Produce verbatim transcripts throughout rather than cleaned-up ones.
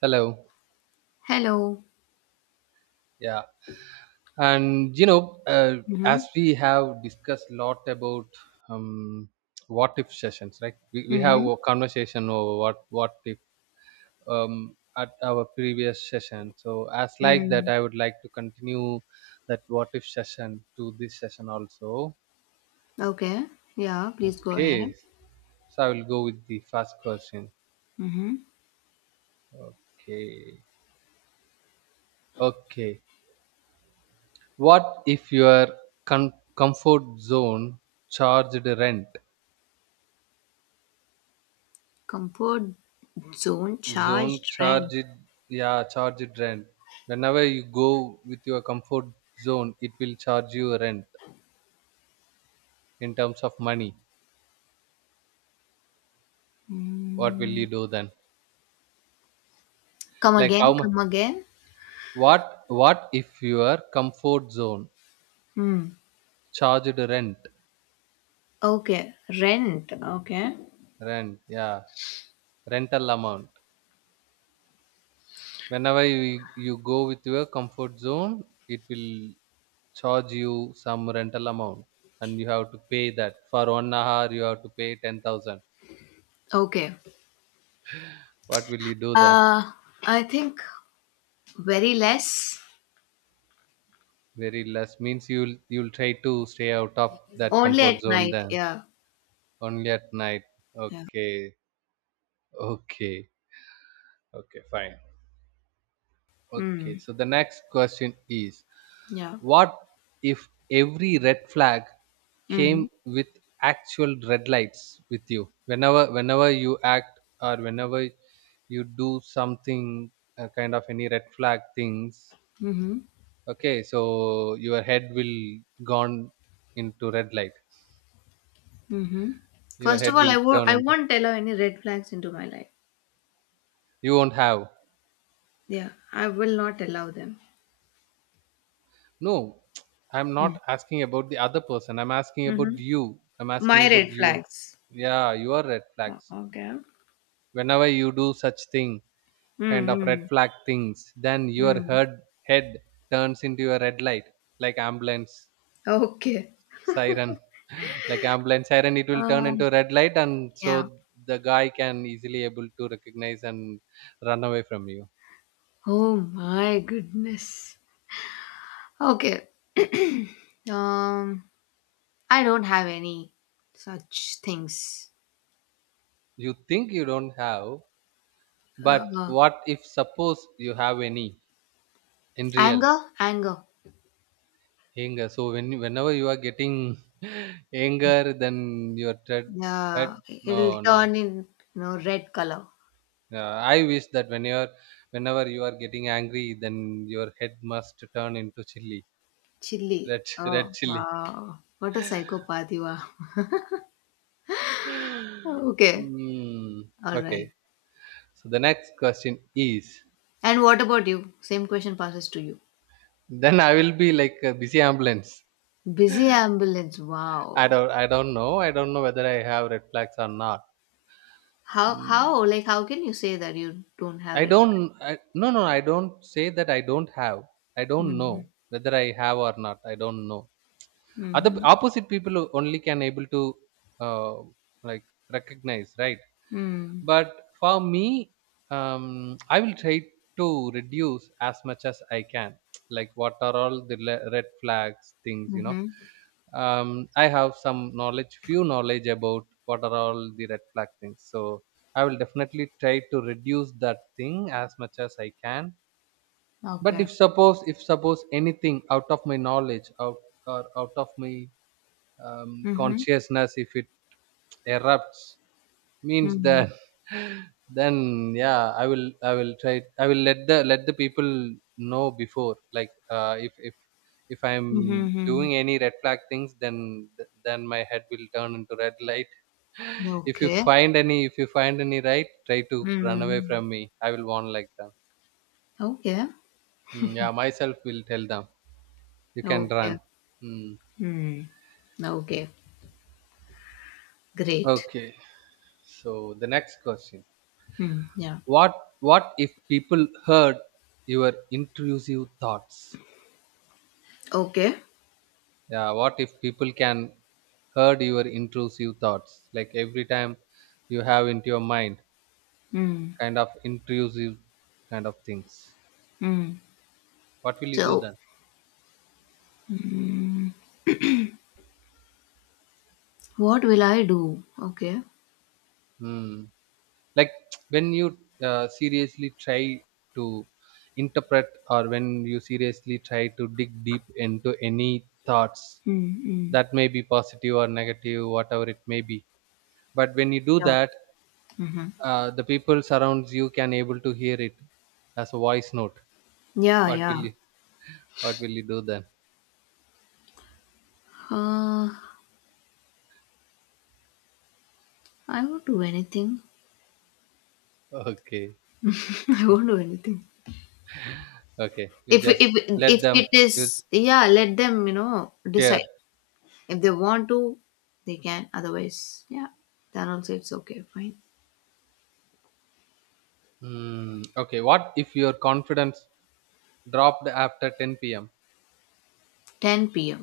Hello. Hello. Yeah. And you know, uh, as Mm-hmm. we have discussed a lot about um, what if sessions, right? We, we have Mm-hmm. a conversation over what what if um, at our previous session. So as like that, Mm-hmm. I would like to continue that what if session to this session also. Okay. Yeah, please go ahead. Okay. So I will go with the first question. Mm-hmm. Okay. Okay. What if your com- comfort zone charged rent? Comfort zone Zone charged rent. charge it, yeah, charge it rent. Whenever you go with your comfort zone, it will charge you rent in terms of money. What will Mm. you do then? Come Like, how again, much? come again. What what if your comfort zone Mm. charged rent? Okay. Rent. Okay. Rent, yeah. Rental amount. Whenever you, you go with your comfort zone, it will charge you some rental amount, and you have to pay that. For one hour, you have to pay ten thousand. Okay. What will you do then? Uh I think very less. Very less means you'll you'll try to stay out of that Only comfort at zone night, then? yeah. Only at night. Okay. Okay. Okay, fine. Okay, Hmm. so the next question is, Yeah. what if every red flag came Mm-hmm. with actual red lights with you? Whenever whenever you act, or whenever you do something uh, kind of any red flag things. Mm-hmm. Okay, so your head will gone into red light. Mm-hmm. Your First of head all, I will wo- turn I into. won't allow any red flags into my life. You won't have. Yeah. I will not allow them. No. I'm not asking about the other person. I'm asking Mm-hmm. about you. I'm asking My about red you. flags. Yeah, you are red O flags. Okay. Whenever you do such thing, kind Mm, of red Hmm. flag things, then your mm. head head turns into a red light, like ambulance Okay. siren. Like ambulance siren, it will turn Uh, into red light, and yeah. so the guy can easily able to recognize and run away from you. Oh my goodness. Okay. um, I don't have any such things. You think you don't have. But Uh, what if suppose you have any in real Anger, anger. anger? So when whenever you are getting anger, then your dread, dread. Yeah, it'll No, no. turn in, you know, red color. Yeah, I wish that when you're whenever you are getting angry, then your head must turn into chili, Chili. red Oh red chili. wow, what a psychopath you are. Okay, Mm, all right. okay. So the next question is, And what about you? Same question passes to you. then I will be like a busy ambulance. Busy ambulance. I Wow. don't I don't know. I don't know whether I have red flags or not. How Hmm. how like how can you say that you don't have I it? don't. I, no, no. I don't say that I don't have. I don't know Mm-hmm. whether I have or not. I don't know. Other Mm-hmm. opposite people only can able to uh, like recognize, right? Mm-hmm. But for me, um, I will try to reduce as much as I can. Like, what are all the le- red flags things, you know? Mm-hmm. Um, I have some knowledge, few knowledge about what are all the red flag things. So, I will definitely try to reduce that thing as much as I can. But Okay. if suppose, if suppose anything out of my knowledge out, or out of my um, Mm-hmm. consciousness, if it erupts means Mm-hmm. that. Then yeah, i will i will try, I will let the let the people know before, like, uh, if if if I'm Mm-hmm. doing any red flag things, then th- then my head will turn into red light. if you Okay. find any if you find any right, try to run away Mm. from me. I will warn like them. Okay. Mm, yeah, myself will tell them you can Okay. run. Mm. Hmm. Okay. Great. Okay, so the next question. Hmm. Yeah. What what if people heard your intrusive thoughts? Okay. Yeah, what if people can hurt your intrusive thoughts, like every time you have into your mind Hmm. kind of intrusive kind of things? Hmm. What will you do So then? what will I do? Okay. Hmm. Like when you uh, seriously try to interpret, or when you seriously try to dig deep into any thoughts Hmm. Hmm. that may be positive or negative, whatever it may be. But when you do Yeah. that, Mm-hmm. uh, the people surrounds you can able to hear it as a voice note. Yeah. What Yeah. will What will you do then? Uh, I won't do anything. Okay. I Okay. won't do anything. Okay, you If if just if let them it is, use yeah, let them, you know, fear. decide. If they want to, they can. Otherwise, yeah, then also it's okay, fine. Hmm. Okay. What if your confidence dropped after ten p m? ten p m.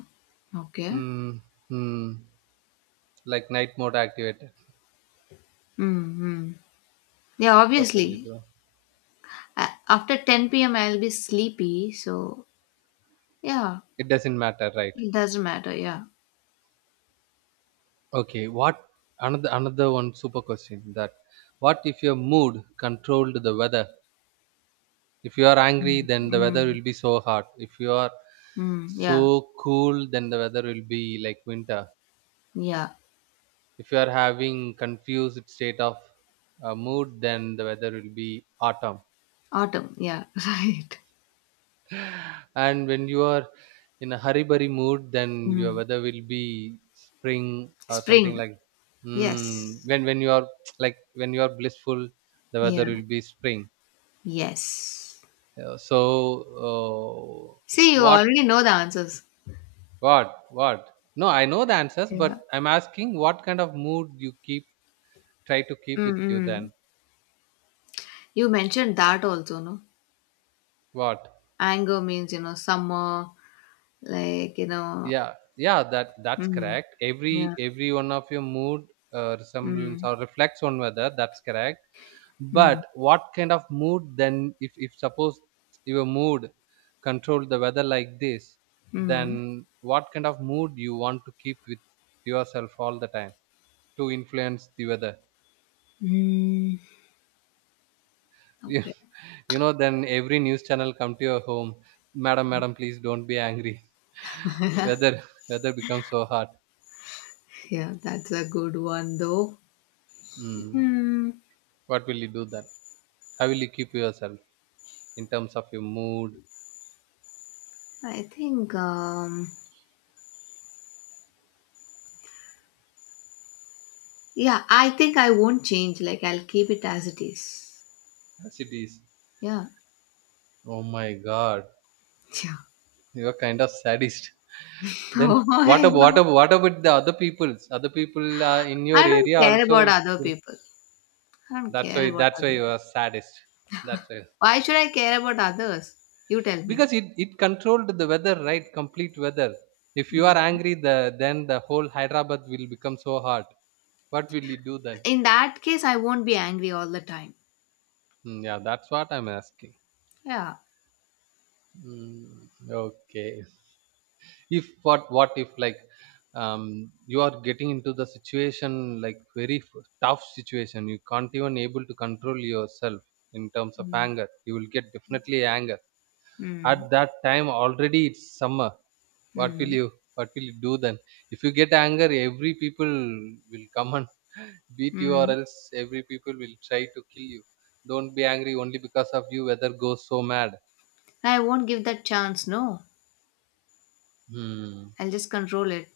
Okay. Hmm. Hmm. Like night mode activated. Mm-hmm. Yeah, What will you obviously. do? a- After ten p m, I'll be sleepy. So yeah, It doesn't matter, right? it doesn't matter. Yeah. Okay. What another another one super question that what if your mood controlled the weather? If you are Mm, angry, then the weather mm, will be so hot. If you are mm, yeah. so cool, then the weather will be like winter. Yeah. If you are having confused state of uh, mood, then the weather will be autumn. Autumn. Yeah. Right. And when you are in a hurry burry mood, then your Mm. weather will be spring, or something Spring. like. Mm, Yes. when when you are like when you are blissful, the weather Yeah. will be spring. Yes. Uh, so uh, See, you what already know the answers. what what No, I know the answers, but Yeah. I'm asking what kind of mood you keep, try to keep with you Mm-mm. then. You mentioned that also, no? What? Anger means, you know, summer, like, you know, Yeah, yeah, that that's mm, correct. every yeah. every one of your mood uh, resemblance Mm, or reflects on weather, that's correct. mm, But what kind of mood then? If if suppose your mood control the weather like this, mm, then what kind of mood you want to keep with yourself all the time to influence the weather? mm. you, Okay. you know then every news channel come to your home. Madam, madam, please don't be angry. weather weather becomes so hard. Yeah, that's a good one, though. Mm. Hmm. What will you do then? How will you keep yourself in terms of your mood, I think, um, yeah, I think I won't change. Like, I'll keep it as it is. as it is? Yeah. Oh my God, Yeah. you are kind of sadist. Then Oh what my about what God. about, what about the other people's? Other people uh, in your I don't area care about also. other will- people. I don't That's care why about that's other why you people. are saddest. That's why. Why should I care about others? You tell me. Because it it controlled the weather, right? Complete weather. If you are Mhm. angry, the then the whole Hyderabad will become so hot. What will you do then? In that case, I won't be angry all the time. Hmm, yeah, that's what I'm asking. Yeah. Hmm, okay. if what what if Like, um, you are getting into the situation like very f- tough situation. You can't even able to control yourself in terms of Mm. anger. You will get definitely anger. At Mm. that time, already it's summer. what will Mm. You what will you do then? If you get anger, every people will come and beat you, or Mm. else every people will try to kill you. Don't be angry. Only because of you weather goes so mad. I won't give that chance. No, Hmm. I'll just control it.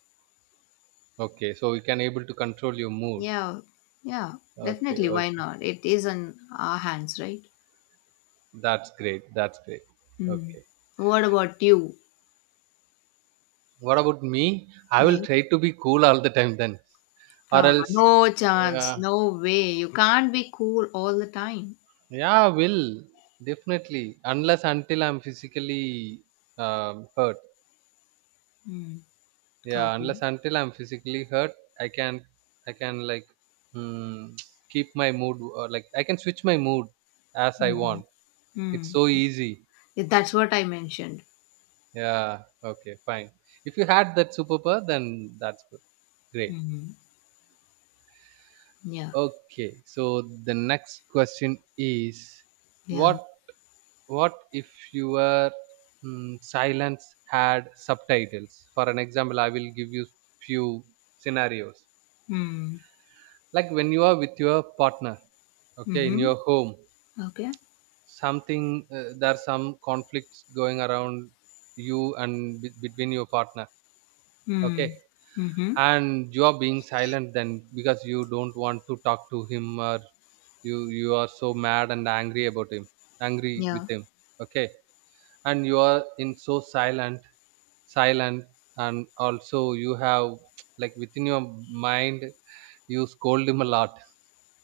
Okay, so we can able to control your mood. Yeah. Yeah. Okay. Definitely. Why Okay. not? It is in our hands, right? That's great. That's great. Mm. Okay. What about you? What about me? I will Yeah. try to be cool all the time then, or Ah, no else, chance. uh, No way. You can't be cool all the time. yeah, I will definitely. Unless until I'm physically um, hurt. Mm. Yeah, Okay. unless until I'm physically hurt, I can I can like, mm, keep my mood, or like I can switch my mood as I want. Mm-hmm. It's Mm. so easy. Yeah, that's what I mentioned. Yeah. Okay. Fine. If you had that superpower, then that's good. Great. Mm-hmm. Yeah. Okay, so the next question is, Yeah. what what if your mm, silence had subtitles? For an example, I will give you few scenarios. Mm. Like when you are with your partner, okay, in Mhm. your home, Okay. something uh, there are some conflicts going around you and be- between your partner. Okay, Mm. Mhm. and you are being silent then because you don't want to talk to him, or you you are so mad and angry about him, angry with Yeah. him. Okay, and you are in so silent, silent and also you have like within your mind you scold him a lot.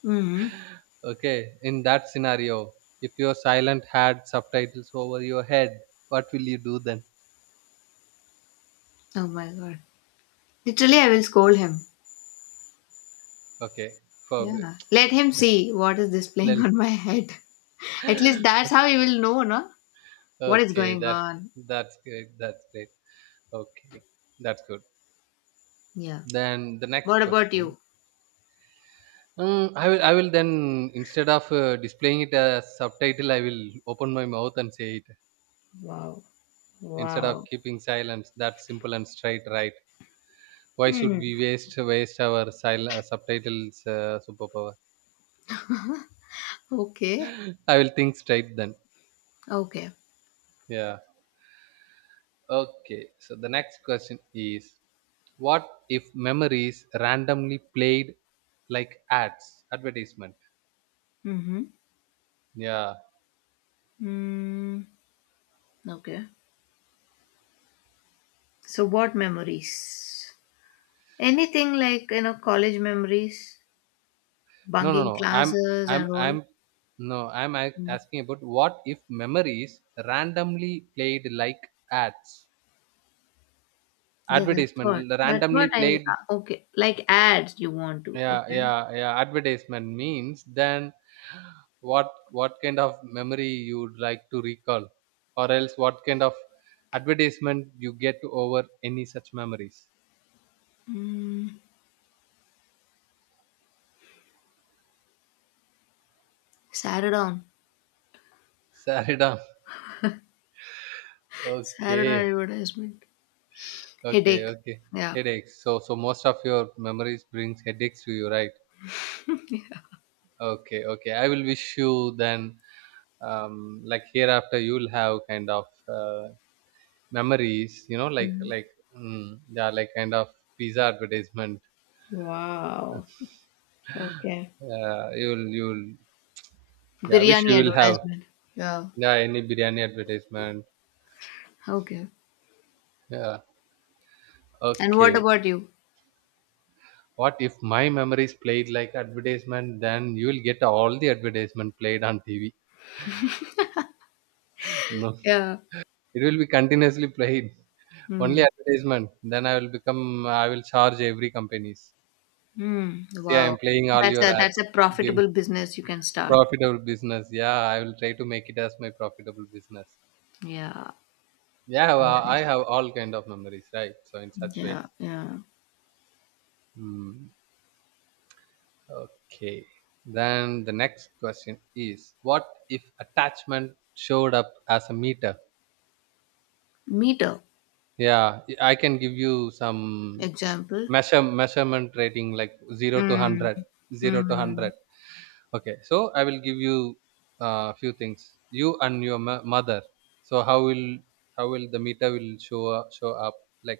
Mhm. Okay, in that scenario, if your silent had subtitles over your head, what will you do then? Oh my god. Literally, I will scold him. Okay, for. Yeah. Let him see what is this playing Lel- on my head. At least that's how he will know, no? What is okay, going that on. that's great. That's great. Okay, that's good. Yeah. Then the next What about you? question. Mm, I will. I will then instead of uh, displaying it as subtitle, I will open my mouth and say it Wow. instead of Wow. keeping silence. That's simple and straight, right? Why should Mm. we waste waste our sil- uh, subtitles uh, superpower? Okay. I will think straight then. Okay. Yeah. Okay. So the next question is: what if memories randomly played like ads advertisement? Mhm. Yeah. Mm. Okay. So what memories? Anything like, you know, college memories, No, no, bunking no. I'm, classes I'm, and all. I'm, no, I'm a- Mm. asking about what if memories randomly played like ads, Yeah, that's advertisement, what. That's randomly what I. played. uh, Okay, like ads you want to. Yeah, Okay. yeah, yeah. Advertisement means then what, what kind of memory you'd like to recall, or else what kind of advertisement you get over any such memories. Mm. Saradon. Saridam. Saradon Okay, advertisement. okay, Headache. okay. Yeah. Headaches. So, so most of your memories brings headaches to you, right? Okay, okay. I will wish you then, um, like hereafter, you'll have kind of uh, memories, you know, like Mm. like mm, yeah, like kind of pizza advertisement. Wow. Okay. Uh, you'll you'll Yeah, wish you Biryani will have advertisement. Yeah. yeah any biryani advertisement. Okay. Yeah. And what Okay. about you? What if my memories played like advertisement? Then you will get all the advertisement played on T V. No, Yeah. it will be continuously played. Only Hmm. advertisement. Then I will become. I will charge every companies. Hmm. See, I'm Wow. playing all That's a your that's ads. a Give profitable business you can start. Profitable business. Yeah, I will try to make it as my profitable business. Yeah. Yeah, well, I Nice. have all kind of memories, right? So in such way. Yeah. Yeah. Hmm. Okay. Then the next question is, what if attachment showed up as a meter? Meter Yeah, I can give you some example. measure measurement rating like zero to Hmm. hundred, zero to Hmm. hundred. Okay, so I will give you a uh, few things. You and your mo- mother. So how will how will the meter will show up, show up like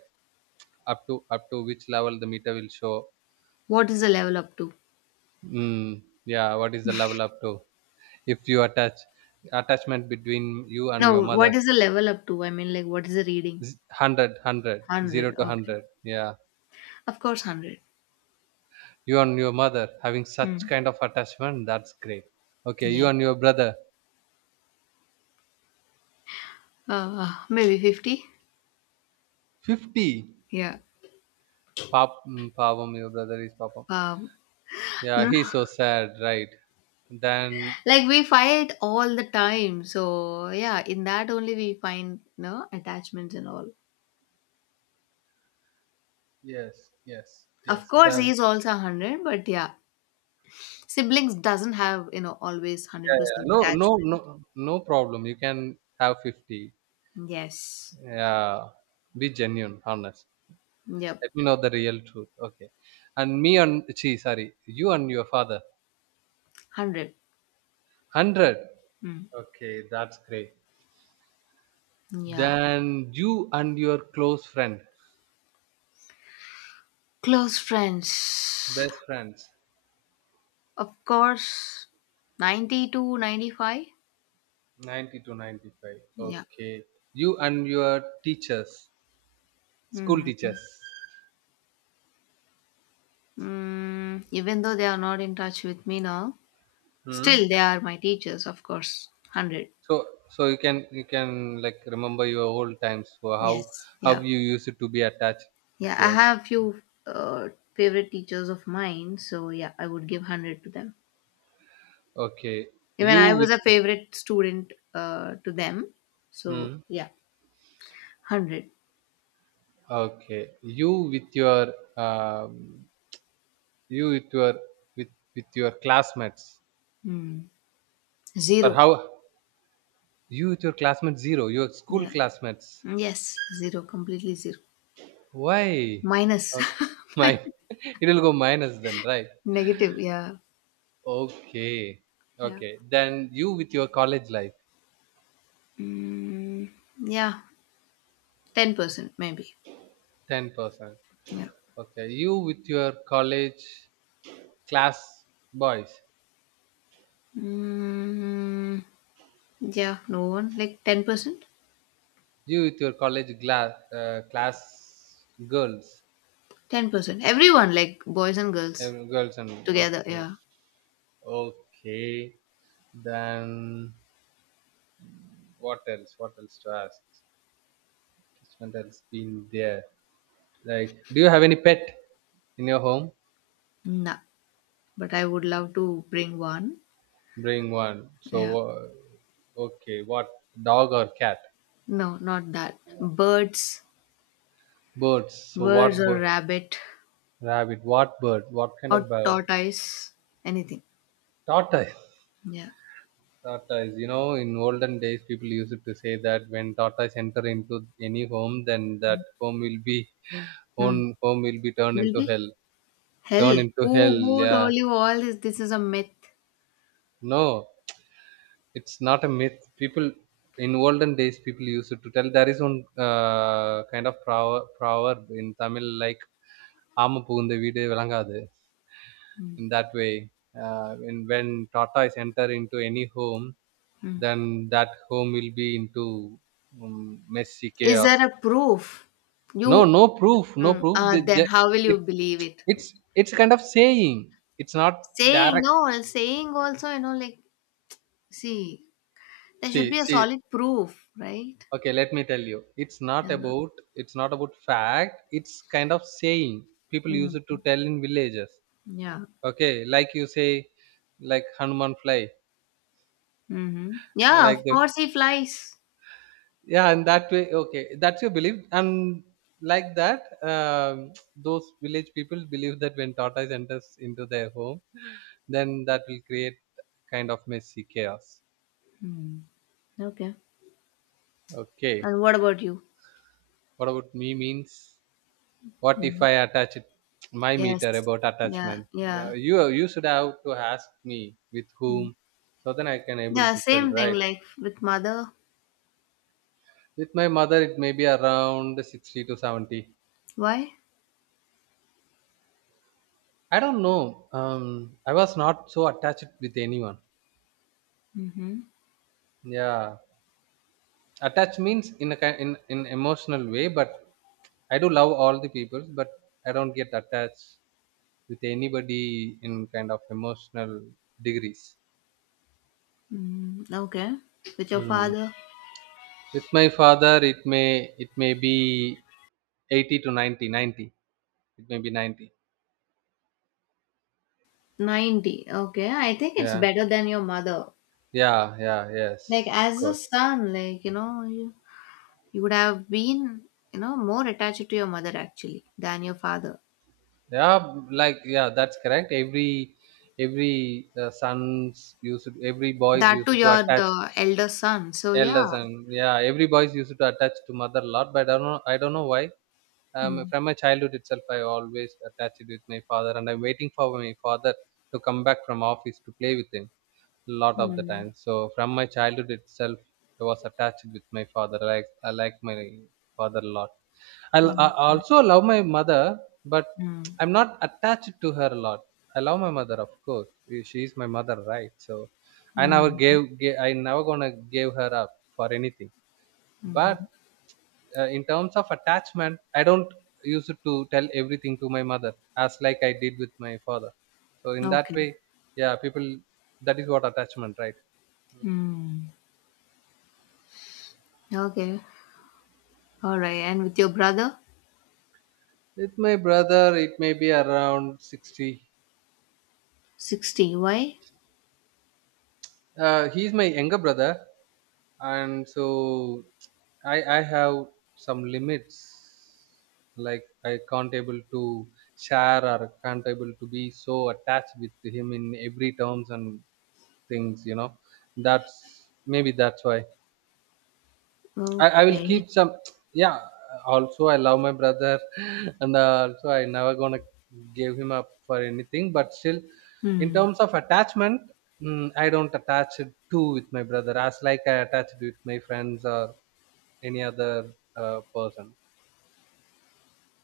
up to up to which level the meter will show? What is the level up to? Mm, yeah, what is the level up to? If you attach attachment between you and your No, what mother, is the level up to? I mean, like, what is the reading? z- one hundred, one hundred. to one Okay. hundred. Yeah, Of course, one hundred. you and your mother having such Mm. kind of attachment, that's great. Okay, you Yeah. and your brother, Uh, maybe fifty. fifty. Yeah. Pap, mm, Pavam, your brother is Papam. Um, Yeah, no, he's so sad, right? Then like, we fight all the time. So, yeah, in that only we find no attachments and all. yes, yes, Of yes. course, Then he's also one hundred, but yeah, siblings doesn't have, you know, always yeah, yeah. one hundred percent No, no, attachment. no, no problem. You can have fifty. Yes. Yeah, be genuine, honest. Yep. Let me know the real truth. Okay, and me and she, sorry, you and your father, one hundred. hundred. Mm. Okay, that's great. Yeah. Then you and your close friend, Close friends. best friends, Of course, ninety to ninety-five. ninety to ninety-five. Yeah. Okay, you and your teachers, school Hmm. teachers. Mm, even though they are not in touch with me now, Hmm? still they are my teachers, of course. one hundred. So so you can you can like remember your old times for how Yes. how Yeah. you used to be attached with Yeah. I your have few uh, favorite teachers of mine. So, yeah, I would give one hundred to them. okay Even you I was with a favorite student uh, to them. So, hmm, yeah, one hundred. okay you with your um, you with your with with your classmates Hmm. or Zero. how you with your classmates zero your school Yeah. classmates Yes. Zero. Completely zero. why Minus. okay. My it will go minus then, right? Negative. Yeah. Okay. Yeah. Okay, then you with your college life, Mm, yeah. Ten percent maybe. ten percent. Yeah. Okay, you with your college class boys, Mm, yeah. No one. Like ten percent. you with your college glass, uh, class girls, Ten percent. Everyone. Like boys and eh, girls girls, and together. okay, Yeah. okay. Then what else? What else to ask? What else been there? Like, do you have any pet in your home? Nah. But I would love to bring one. Bring one. Yeah. So uh, okay, what, dog or cat? No, not that. Birds. Birds. So Birds what or bird? rabbit Rabbit. What bird? What kind of or bird? tortoise. Anything. Tortoise. Yeah. Tata is, you know, in olden days, people used to say that when Tata enter into any home, then that home will be Hmm. home, home will be turned Will into be hell. Turned hell. into hell, Who who yeah. told you all this? This is a myth. No, it's not a myth. People In olden days, people used to tell there is one uh, kind of proverb, proverb in Tamil like "Aama pugundha veedu vilangadu." Hmm. In that way, uh, when when Tata is enter into any home, Hmm. then that home will be into um, messy Is chaos. there a proof? No, You no proof, no Mm, proof. uh, They then ju- how will you it's believe it? it's it's kind of saying. It's not Saying direct. no, well, saying also, you know, like, see, there should be See, a see. solid proof, right? Okay, let me tell you. It's not And, about it's not about fact. It's kind of saying. People use it to mm, tell in villages. yeah. Okay, like you say, like Hanuman fly, Mm-hmm. Yeah, like of the course he flies. yeah, and that way. Okay, that's your belief, and like that, um, those village people believe that when tortoise enters into their home, then that will create kind of messy chaos. Mm, okay. Okay. And what about you? What about me means what if Hmm. I attach it my meter Yes. about Yeah. attachment? Yeah. Yeah, you you should have to ask me with Mm. whom, so then I can able Yeah. to tell, Same thing. right. Like with mother. With my mother, it may be around sixty to seventy. Why? I don't know. Um, I was not so attached with anyone. Mm-hmm. Yeah, attached means in a ki- in in emotional way, but I do love all the people, but I don't get attached with anybody in kind of emotional degrees. Mm, okay. With your Hmm. father. With my father, it may it may be eighty to ninety, ninety. It may be ninety. Ninety. Okay. I think it's Yeah, better than your mother. yeah, yeah. Like Yes, of as a course. son, like, you know, you, you would have been, you know, more attached to your mother actually than your father. Yeah, like yeah, that's correct. Every every uh, sons used to, every boys That too, used to you're attach the elder son. So yeah. elders, and yeah, every boys used to attach to mother a lot. But I don't know. I don't know why. Um, Mm. from my childhood itself, I always attached it with my father, and I'm waiting for my father to come back from office to play with him, lot of the Mm. time. So from my childhood itself, I was attached with my father. Like I like my father a lot. I, l- I Okay. also love my mother, but Mm. I'm not attached to her a lot. I love my mother, of course. Eh, she is my mother, right? So I never Mm-hmm. gave, gave I never gonna give her up for anything. But Mm-hmm. uh, in terms of attachment, I don't use it to tell everything to my mother as like I did with my father. So in that Okay. way, yeah, people that is what attachment, right? Mm. Okay. All right. And with your brother, With my brother, it may be around sixty. sixty. Why? Uh, he's my younger brother, and so I, I have some limits. Like, I can't able to share or can't able to be so attached with him in every terms and things, you know. That's maybe that's why. I, I will Okay. keep some. Yeah. Also, I love my brother, and uh, also I never gonna give him up for anything. But still, in Mm. terms of attachment, mm, I don't attach it too with my brother as like I attach it with my friends or any other uh, person.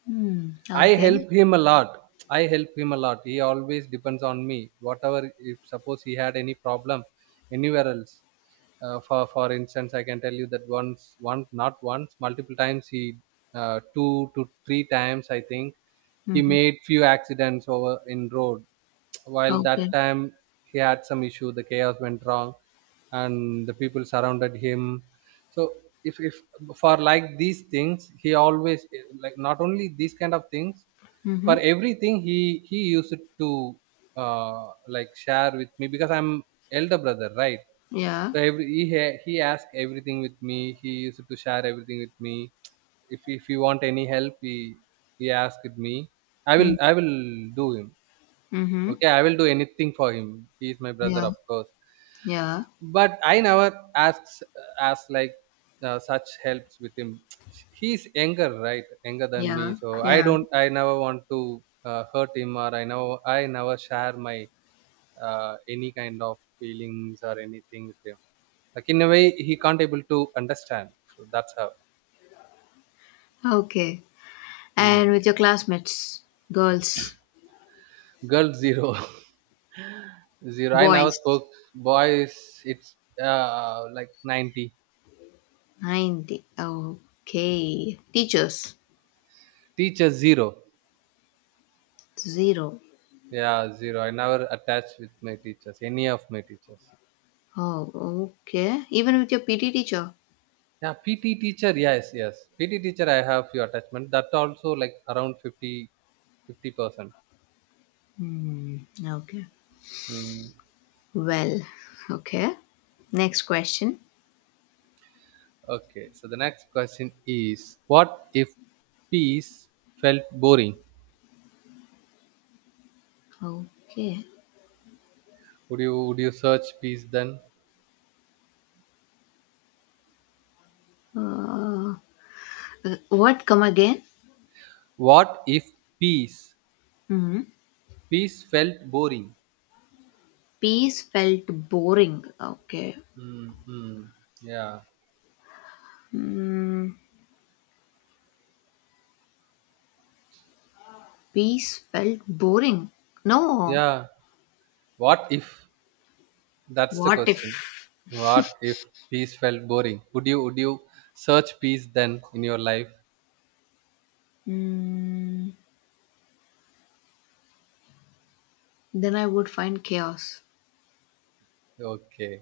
Mm. I Okay. help him a lot. I help him a lot. He always depends on me. Whatever, if suppose he had any problem anywhere else, uh, for for instance, I can tell you that once, once, not once, multiple times he, uh, two to three times I think he Mm-hmm. made few accidents over in road, while that Okay. time he had some issue, the chaos went wrong, and the people surrounded him. So if if for like these things he always, like not only these kind of things, Mm-hmm. for everything he he used to uh like share with me because I'm elder brother, right? Yeah. So every he ha- he asked everything with me, he used to share everything with me. If if you want any help, he he asked me, i will Hmm. I will do him. Mm-hmm. Okay, I will do anything for him. He is my brother, Yeah. of course. Yeah. But I never asks asked like uh, such helps with him. He's younger, right? Younger than me, Yeah, so I yeah. don't. I never want to uh, hurt him, or I know I never share my uh, any kind of feelings or anything with him. Like in a way, he can't able to understand. So that's how. Okay. And Hmm. with your classmates, girls, Girl zero. Zero. I never boys, spoke. Boys, it's uh, like ninety. ninety. Okay. Teachers, Teachers, zero. zero. Yeah, zero. I never attached with my teachers, any of my teachers. Oh, okay. Even with your P T teacher? Yeah, P T teacher, yes, yes. P T teacher, I have few attachment. That also like around fifty, fifty percent. Hmm, okay. Hmm. Well, okay. Next question. Okay, so the next question is, what if peace felt boring? Okay. Would you would you search peace then? Uh, what, come again? What if peace Hmm. peace felt boring? Peace felt boring. Okay. Mm-hmm. Yeah, Hmm. Peace felt boring. No. yeah. What if? That's the What question. if? What if peace felt boring? Would you would you search peace then in your life? Mm, then I would find chaos. Okay,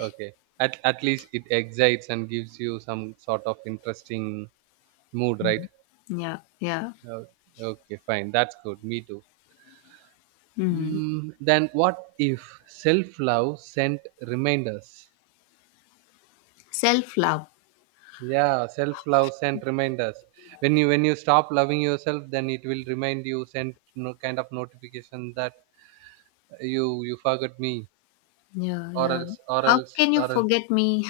okay. At at least it excites and gives you some sort of interesting mood, right? Yeah, yeah. Uh, okay, fine. That's good. Me too. Mm. Mm, then what if self love sent reminders? Self love. Yeah, self love sent reminders. When you when you stop loving yourself, then it will remind you, send no kind of notification that you you forgot me, Yeah, or yeah. else, or How else can you or else forget me?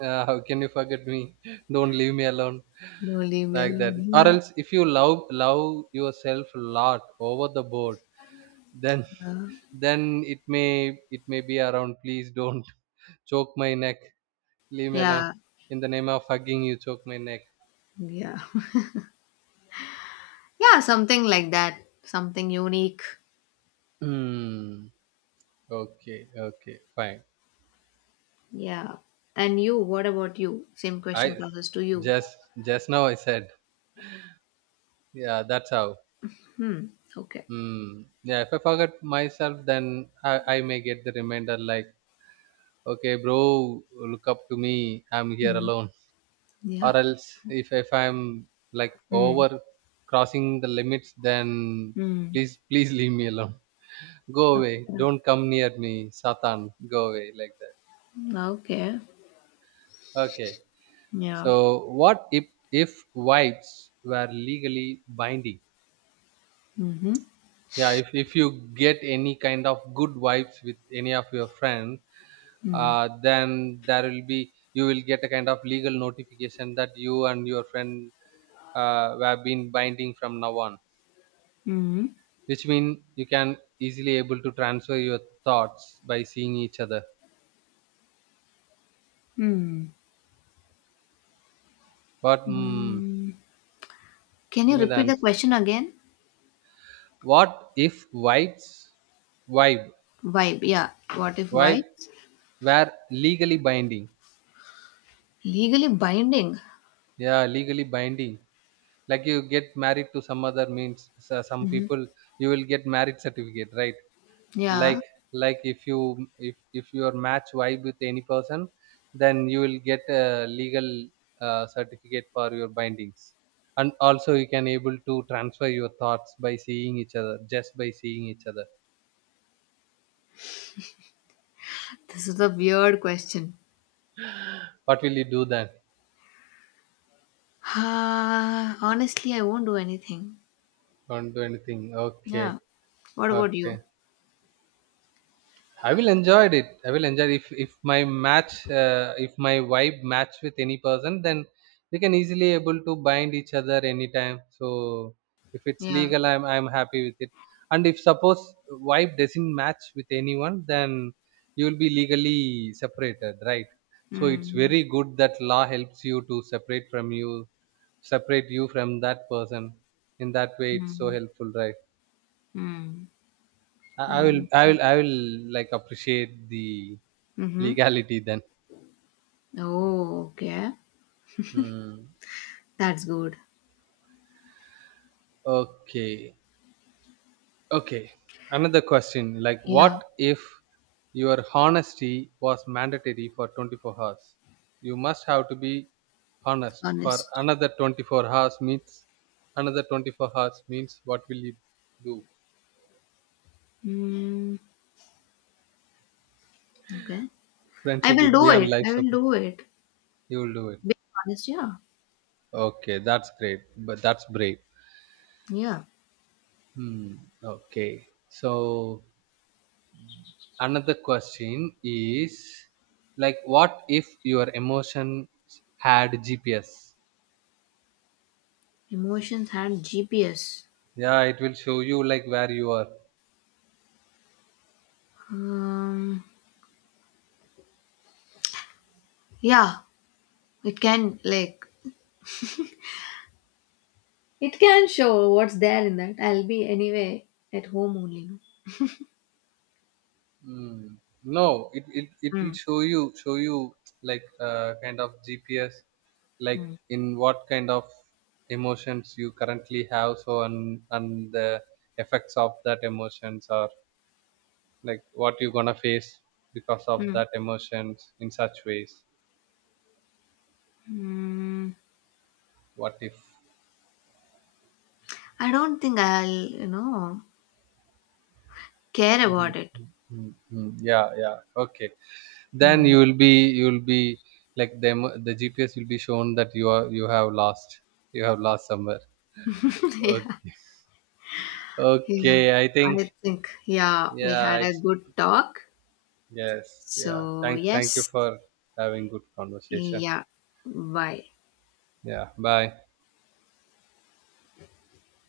uh, how can you forget me? Don't leave me alone, No, leave me like that, alone. or Yeah, else if you love love yourself a lot over the board, then then it may it may be around, please don't choke my neck, leave yeah, me alone, yeah, in the name of hugging you choke my neck. yeah. Yeah, something like that. Something unique. Hmm. Okay. Okay. Fine. Yeah. And you? What about you? Same question I passes to you. just just now I said yeah. That's how. Hmm. Okay. Hmm. Yeah. If I forget myself, then I I may get the reminder like okay bro, look up to me, I'm here Mm. alone, or Yeah. else if if I'm like Mm. over crossing the limits, then Mm. please, please leave me alone. Go away, don't come near me satan, go away, like that. Yeah. Okay. Okay, Yeah. so what if if vibes were legally binding? Mm-hmm. Yeah, if, if you get any kind of good vibes with any of your friend, Mm. uh, then there will be you will get a kind of legal notification that you and your friend, uh, we have been binding from now on, Mm. which mean you can easily able to transfer your thoughts by seeing each other, Mm. but mm, Mm. Can you give me the repeat the answer. question again? What if whites vibe Vibe, yeah. What if vibe why? were legally binding? Legally binding? Yeah, legally binding, like you get married to some other means so some Mhm. people, you will get marriage certificate, right? Yeah, Like like if you, if if your match vibe with any person, then you will get a legal uh, certificate for your bindings, and also you can able to transfer your thoughts by seeing each other, just by seeing each other. this is a weird question. What will you do then? Ah, honestly, I won't do anything. Don't do anything, okay. Yeah. What about Okay, you? I will enjoy it. I will enjoy if if my match, uh, if my vibe match with any person, then we can easily able to bind each other anytime. So if it's Yeah. legal, I'm I'm happy with it. And if suppose vibe doesn't match with anyone, then you will be legally separated, right? So it's Hmm. very good that law helps you to separate from you, separate you from that person. In that way, it's so Hmm. helpful, right? Hmm. I, I will, I Okay. will, I will like appreciate the Mm-hmm. legality then, Oh, okay. hmm. That's good. Okay, okay, another question, like Yeah. what if your honesty was mandatory for twenty-four hours? You must have to be honest for Honest. another twenty-four hours means another twenty-four hours means what will you do? Hmm. Okay. I Friendship will would be do on it. life I will support. do it. You will do it, Being honest, yeah. okay, that's great, but that's brave. Yeah. Hmm. Okay, so another question is, like what if your emotions had GPS? Emotions had G P S. Yeah, it will show you like where you are. Um, yeah, it can like, it can show what's there in that. I'll be anyway at home only. No? Mm. No, it, it it will Mm, show you show you like uh, kind of GPS, like mm, in what kind of emotions you currently have, so and and the effects of that emotions are like what you're gonna face because of mm, that emotions, in such ways. mm. What if? I don't think I'll, you know, care about it. Mm, mm. Yeah, yeah, okay, then Hmm. you will be, you will be like them, the GPS will be shown that you are, you have lost, you have lost somewhere. Yeah, Okay, yeah. okay, I think I think yeah, we yeah, had a it's good talk. yes, yeah, So thank thank you yes, for having good conversation. yeah. Bye. Yeah, bye.